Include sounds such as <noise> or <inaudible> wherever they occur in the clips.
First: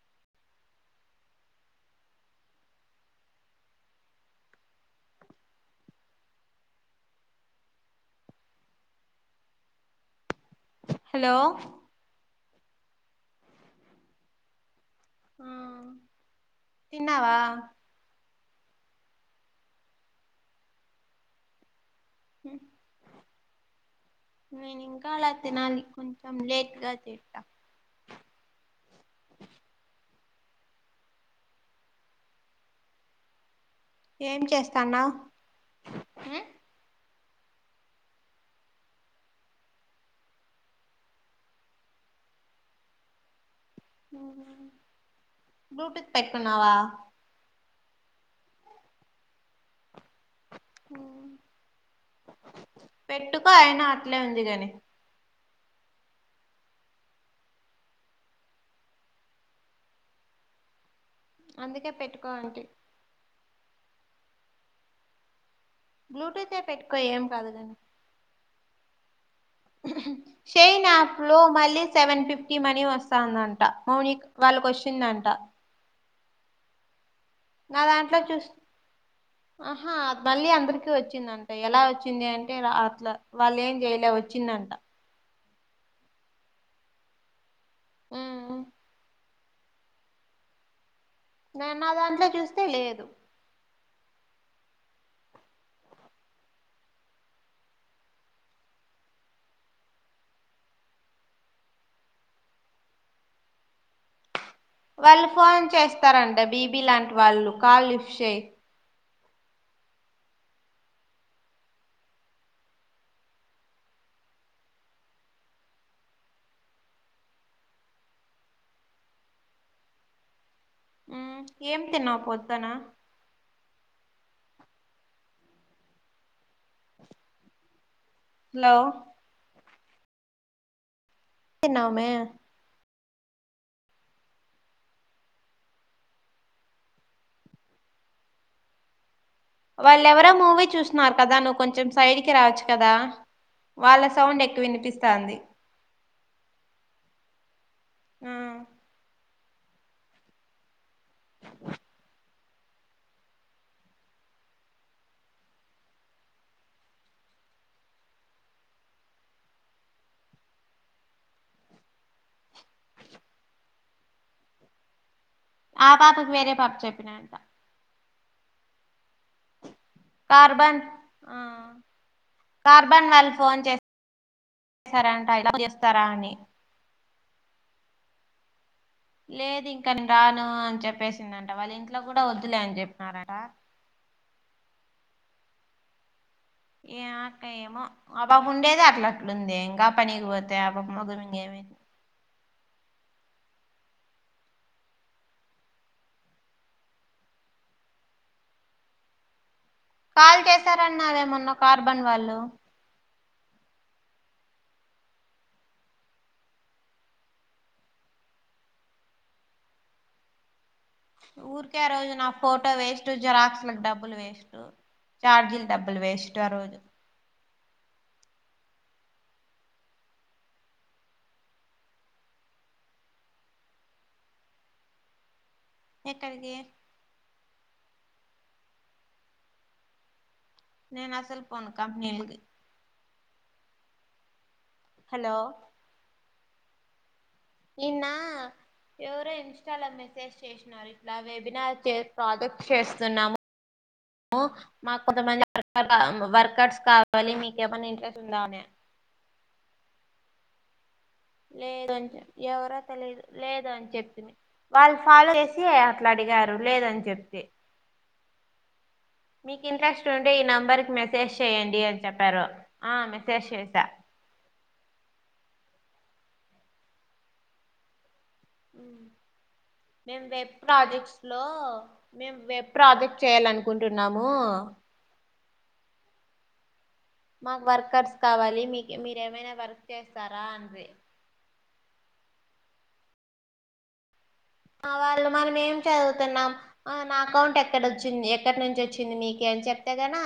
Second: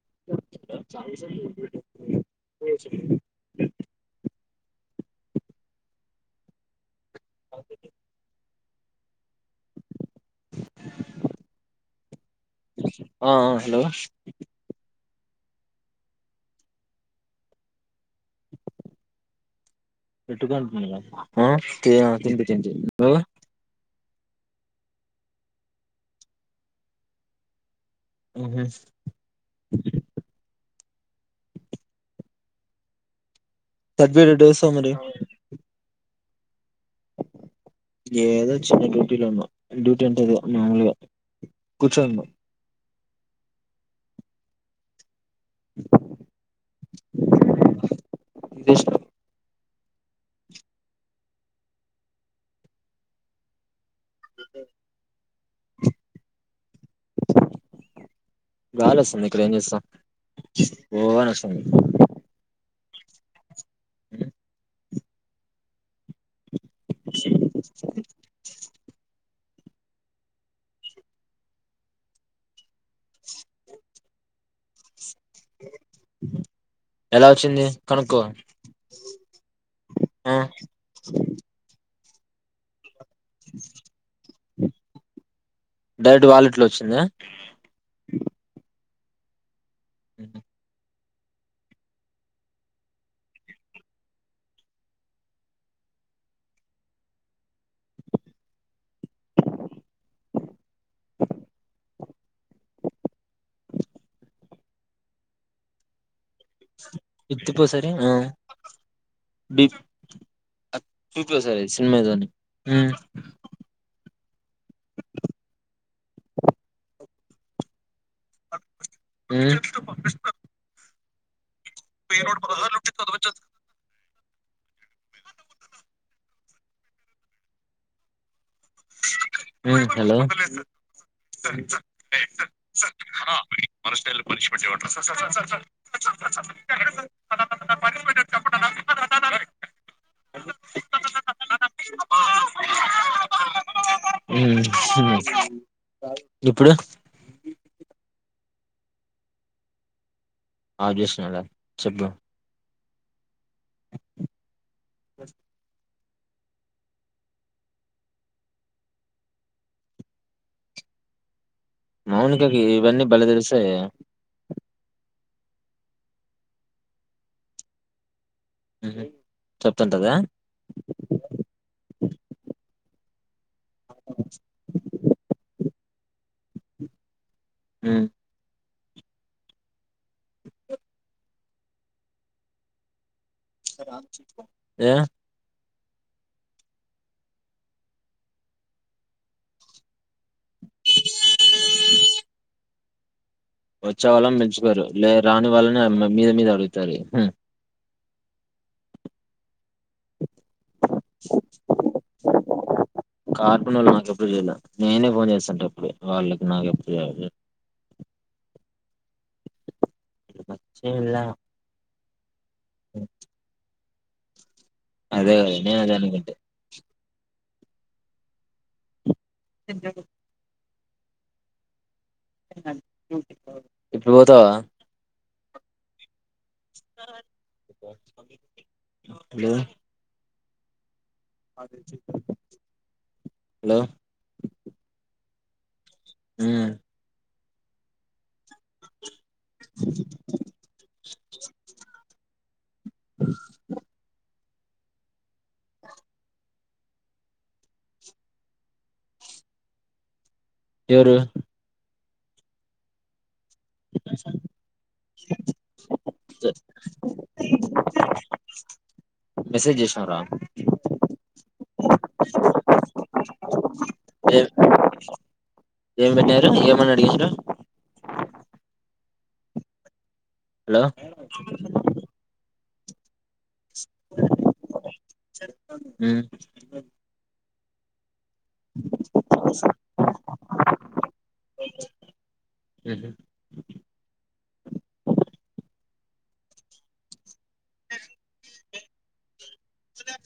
<inaudible> <inaudible> Hello ఆ ఆ hello ఆ తిన్నావా <unintelligible> ఆహా ఆ తింటి తింటి నువ్వా నేన్ ఇంకా లే తినాలి కొంచెం లేట్గా తింటా హు హుమ్మ్ పాజేనిమిది డేస్ ఆ మరి హ్ ఏదో చిన్న డ్యూటీలో ఉన్నా డ్యూటీ అంటది మాముూలుగా కూర్చోన్నా అవ్నా బ్లూటూత్ పెట్టుకున్నావా తీసేస్నా హ్మ్ పెట్టుకో ఆయన అట్లే ఉంది కాని గాలోస్తుంది ఇక్కడ ఏం చేస్తామ్ ఓ అని వస్తుంది అందుకే పెట్టుకో అంటే హ్మ్ బ్లూటూత్ యే పెట్టుకో ఏం కాదు గానీ షైన్ యాప్ లో మళ్ళీ సెవెన్ ఫిఫ్టీ మనీ వస్తందంట మౌనిక్ వాళ్ళకి వచ్చిందంట ఎలా వచ్చింది నా దాంట్లో కనుక్కో చూసి ఆహా ఆ మళ్ళీ అందరికి వచ్చిందంట ఎలా వచ్చి వచ్చింది అంటే అట్లా వాళ్ళ ఏం జైలే వచ్చిందంట ఇట్లచ్చిందా ఉమ్ ఉ నేన్న దాంట్లో చూస్తే లేదు వాళ్ళు ఫోన్ చేస్తారంట. బీబీ లాంటి వాళ్ళు కాల్ లిఫ్ట్ చేయి. చూప సారు సినిమాదోని ఏ ఉమ్ ఏం తిన్నావు వెయ్యి నూట పొద్దున పదహార్లు ఉంటే చదవన్ చ్చ హలో ఉ హలో న్నావ మే మన స్ట పనిష్మెంట్ పనిష్మెంట్ చెప్పండి వాళ్ళ ఎవరో మూవీ చూస్తున్నారు కదా. నువ్వు కొంచెం సైడ్ కి రావచ్చు కదా. వాళ్ళ సౌం ఉ ఇప్పుడు ఆ ఆబ్ చేస్తున్నాలా చెప్ప బస్ మౌనికకి ఇవన్నీ బలే తెలిస్తయి ఆ పాపకి వేరే పాప చెప్పినయంటా హహ కార్బన్ ఆ కార్బన్ వాల్ ఫోన్ చేరాంట చేస్తారా అని ఉ లేదు ఇంకా నేన్ రాను అని చెప్పేసిందంట. వాళ్ళ ఇంట్లో కూడా వద్దులే అని చెప్పినారట. ఏ ఏ అక్క ఏమో ఆ బాబు ఉండేది అట్లా అట్లుంది ఇంకా పనికిపోతు అధ్యాపక మదుమింగేమి వచ్చా వాళ్ళం మెంచుతారు లే రాని వాళ్ళని మీద మీద అడుగుతారు. కాల్ చేశారన్నావే మన్నా కార్బన్ వాళ్ళు కార్పన్ వాళ్ళు నాకెప్పుడు చేయలే. నేనే ఫోన్ చేస్తాంట. ఎప్పుడు వాళ్ళకి నాకెప్పుడు చేయల చేయలే ఊరికే ఆ రోజు నా ఫోటో వేస్ట్ జిరాక్స్ లకు డబ్బులు వేస్ట్ అదే కదా చార్జిలు నేను అదే డబ్బులు అనుకుంటే వేస్ట్ ఆ రోజు సిజడు ఇప్పుడు పోతావా ఎక్కరికి హలో నేను అసలుపోను కంపెనీలకి హలో హలో ఊ నిన్న ఎవరో ఇన్స్టాలో మెసేజ్ చేసినారు ఇట్లా వెబినార్ ప్రాజెక్ట్ చేస్తున్నాము. అ మాకు కొంతమంది వర్ వర్కర్స్ కావాలి మీకేమన్నా ఇంట్రెస్ట్ ఉందా అని ఎవరు లేదు అని చెప్ ఎవరా తెలిదు లేదు అని చెప్తే వాళ్ళు ఫాలో చేసి అట్లా అడిగారు లేదని చెప్తే మీకు మెసేజ్ ఇంట్రెస్ట్ చేసినారా ఉంటే ఈ నెంబర్ కి మెసేజ్ చెయ్యడి అని చెప్పారు ఆ మెసేజ్ చేసా ఏం ఏం పెట్టినారు ఏమని అడిగించారు మేం వెబ్ హలో ప్రాజెక్ట్స్ లో మేము వెబ్ ప్రాజెక్ట్ లో చేయాలనుకుంటున్నాము అ మాకు వర్కర్స్ కావాలి మీకు మీరేమైనా వర్క్ చేస్తారా అనిరి ఉహు వాళ్ళు మనం ఏం చదువుతున్నాం నా అకౌంట్ ఎక్కడ వచ్చింది ఎక్కడి నుంచి వచ్చింది మీకు ఇంకేం చెప్తాదనా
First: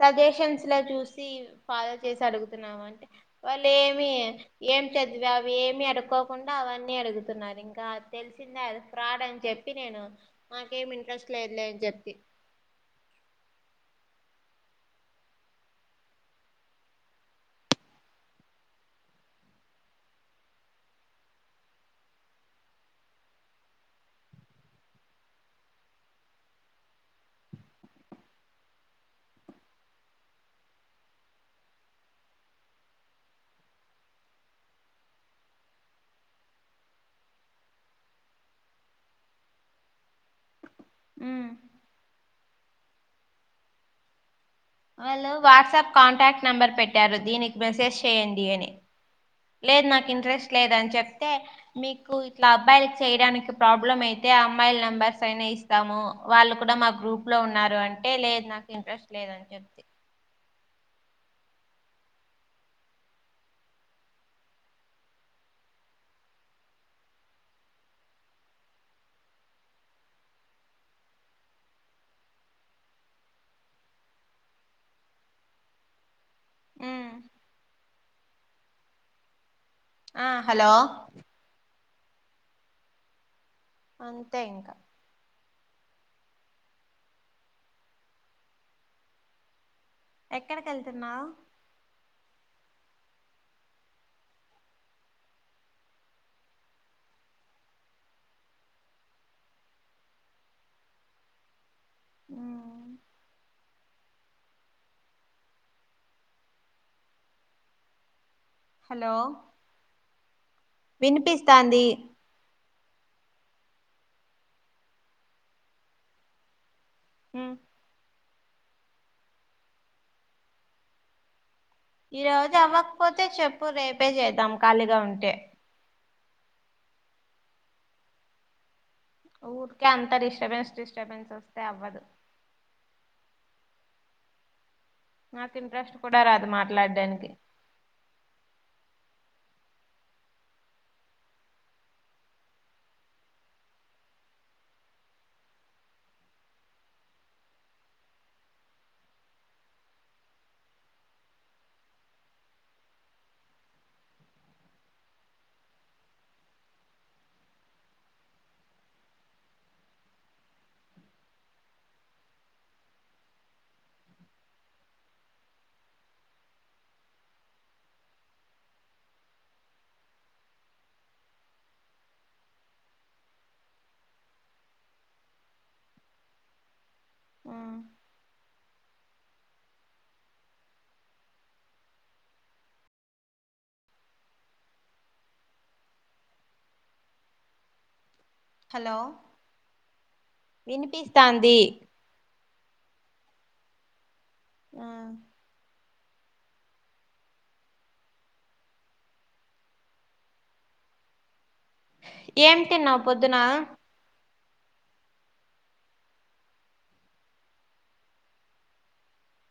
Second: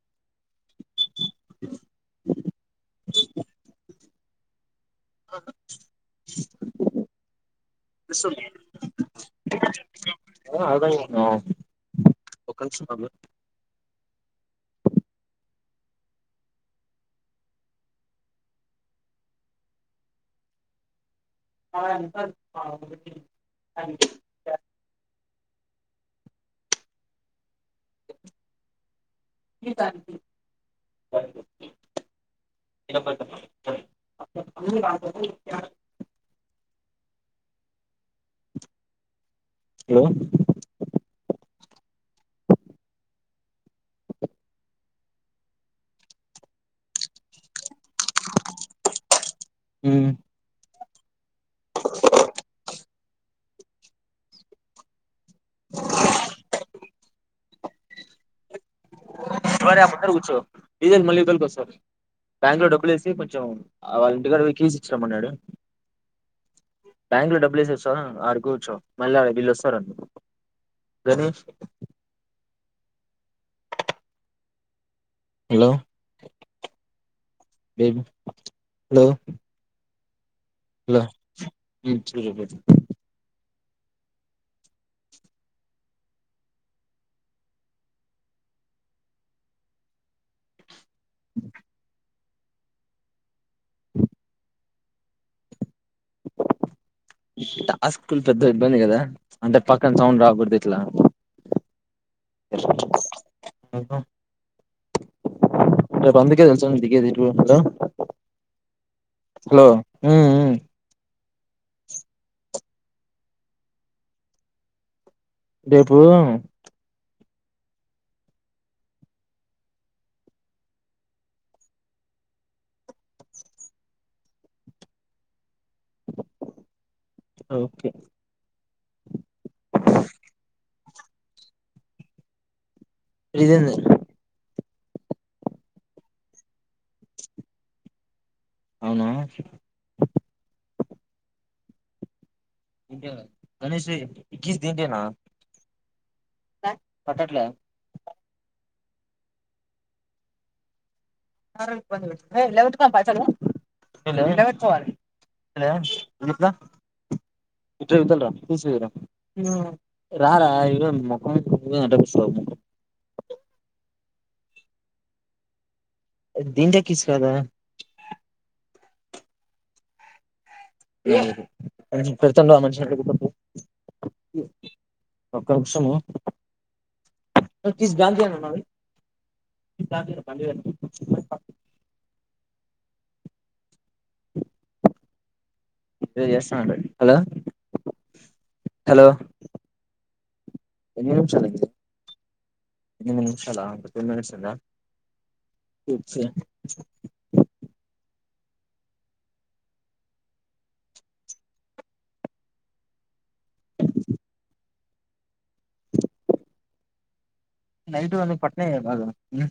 సజెషన్స్ లో చూసి ఫాలో చేసి అడుగుతున్నాం అంటే వాళ్ళు ఏమి ఏం చదివి అవి ఏమి అడుక్కోకుండా అవన్నీ అడుగుతున్నారు ఇంకా అ తెలిసిందే అది ఫ్రాడ్ అని చెప్పి చెప్పి నేను మాకేమి ఇంట్రెస్ట్ ఉమ్ లేదులే అని చెప్పి ఒక్క నిమిషం ఆగు <inaudible> <unintelligible> <inaudible> <unintelligible> హలో ఉమ్ <inaudible> వాళ్ళు వాట్సాప్ కాంటాక్ట్ నంబర్ పెట్టారు దీనికి మెసేజ్ చేయండి అని లేదు ఉమ్ నాకు ఇంట్రెస్ట్ లేదని చెప్తే మీకు ఇట్లా అబ్బాయిలకి చేయడానికి ప్రాబ్లమ్ అయితే ఆ అమ్మాయిల్ నెంబర్స్ అయినా ఇస్తాము వాళ్ళు కూడా మా గ్రూప్ లో ఉన్నారు అంటే లేదు నాకు ఇంట్రెస్ట్ లేదని వాడి చెప్తే పక్కన కూచ్చో డిజ మళ్ళ కలుకో సార్ బ్యాంక్ లో డబ్బు లేసి కొంచెం వాళ్ళ ఇంటికాడ కీస్ ఇచ్చి రమ్మన్నాడు. బ్యాంక్ లో డబ్బులు వేసి వస్తా ఆడ కూర్చో మళ్ళీ బీల్ళ వస్తారుడి గనీష్ హలో ఉమ్ హలో ఆ హలో <unintelligible> అంతే ఇంకా ఎక్కడికి వెళ్తున్నావు. <inaudible> ఇట్ల ఆ స్కూల్ పెద్ద ఇబ్బంది కదా అంటే పక్కన సౌండ్ రాకూడదు ఇట్లా ఇ రేపు అందికే తెల్సా దిగేది <inaudible> హలో మ్మ్ మ్మ్ వినిపిస్తాంది రేపు మ్మ్ ఈ రోజు అవ్వకపోతే చెప్పు రేపే చేద్దాం ఖాళీగా ఉంటే ఓకే ఊరికే అంత డిస్టర్బెన్స్ డిస్టర్బెన్స్ వస్తే అవ్వదు ఇదేంది నాకు ఇంట్రెస్ట్ కూడా రాదు మాట్లాడడానికి అవునా గనే శ్రీ ఈ కీస్ దిందెన పట్టట్లా ఏ లేవంటగా పైసలు హలో హలో విద్య ఇవుతలి రా చూస్సువు రా ఆ రారా ఇగో <unintelligible> మొకం <unintelligible> దీంట్లో ఎక్కిచ్చు కదా హ్మ్ హు పెడుతన్నావా మంచిగ <unintelligible> పక్క కూసో మా తీసి గాలి <inaudible> <inaudible> వీడు చేస్తాండు హలో హలో ఎన్ని నిమిషాలు వినిపిస్తాంది అయింది ఎనిమిది నిమిషాల ఆ టెన్ మినిట్స్ ఉందా <inaudible> ఏమి తిన్నావు పొద్దున నైటు అన్ని పట్టినాయి బాగా మ్మ్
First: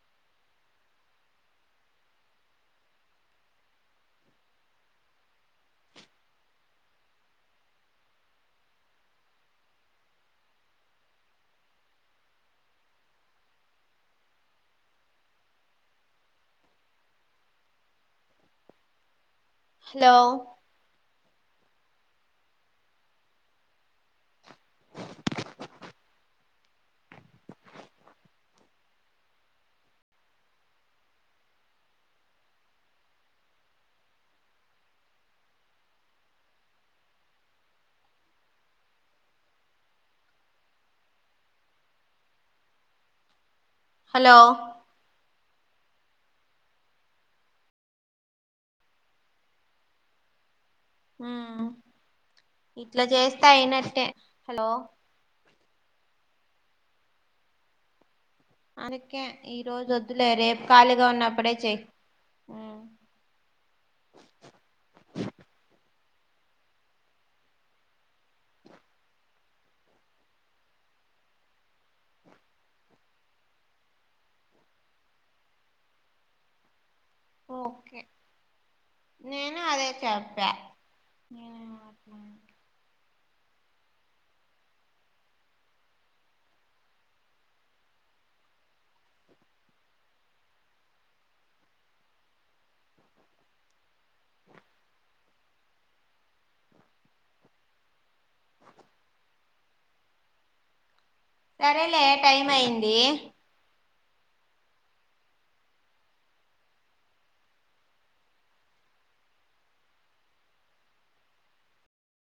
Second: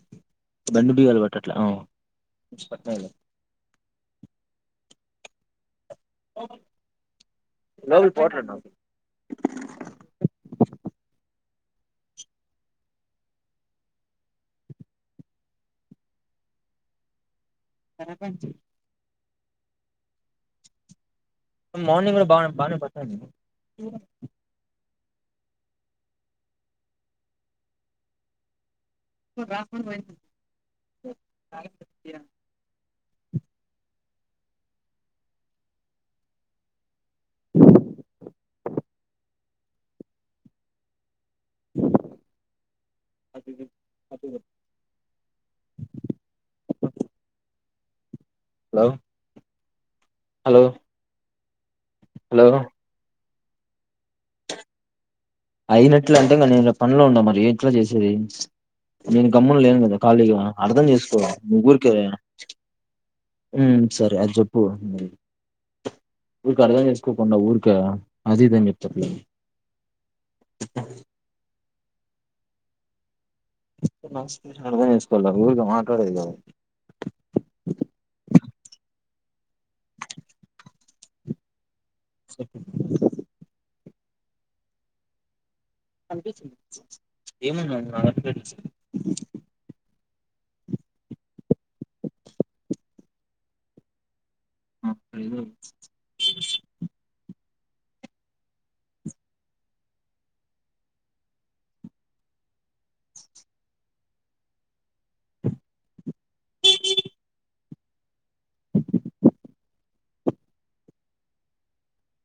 బండి బీగలు పట్టట్లే ఆ పట్టినాయి లే లోపలికి పోవట్లేదున్న కర పంచి హలో మార్నింగ్ గూడ బా బానే <unintelligible> <inaudible> <unintelligible> హలో హలో హలో హలో ఇట్ల చేస్తే అయినట్టే హలో అయినట్లు అంటే ఇంగ నేను ఈడ పనులో ఉన్న మరి ఎట్ల చేసేది అందుకే నేను ఈ గమ్మన లేను రోజు కదా వద్దులే ఖాళీగా రేపు అర్ధం ఖాళీగా చేసుకో ఉన్నప్పుడే చెయ్ ఊరికే ఉ సరే అది చెప్పు ఊరికే అర్థం చేసుకోకుండా ఊరికే అది ఇదాని చెప్తుంటావ్ అర్థం చేసుకోవాలి ఊరికా మాట్లాడేది కాదు ఓకే నేను అదే చెప్ప సరే ఏమన్నా నా <unintelligible> అ ప్రీ <inaudible> సరేలే టైం అయింది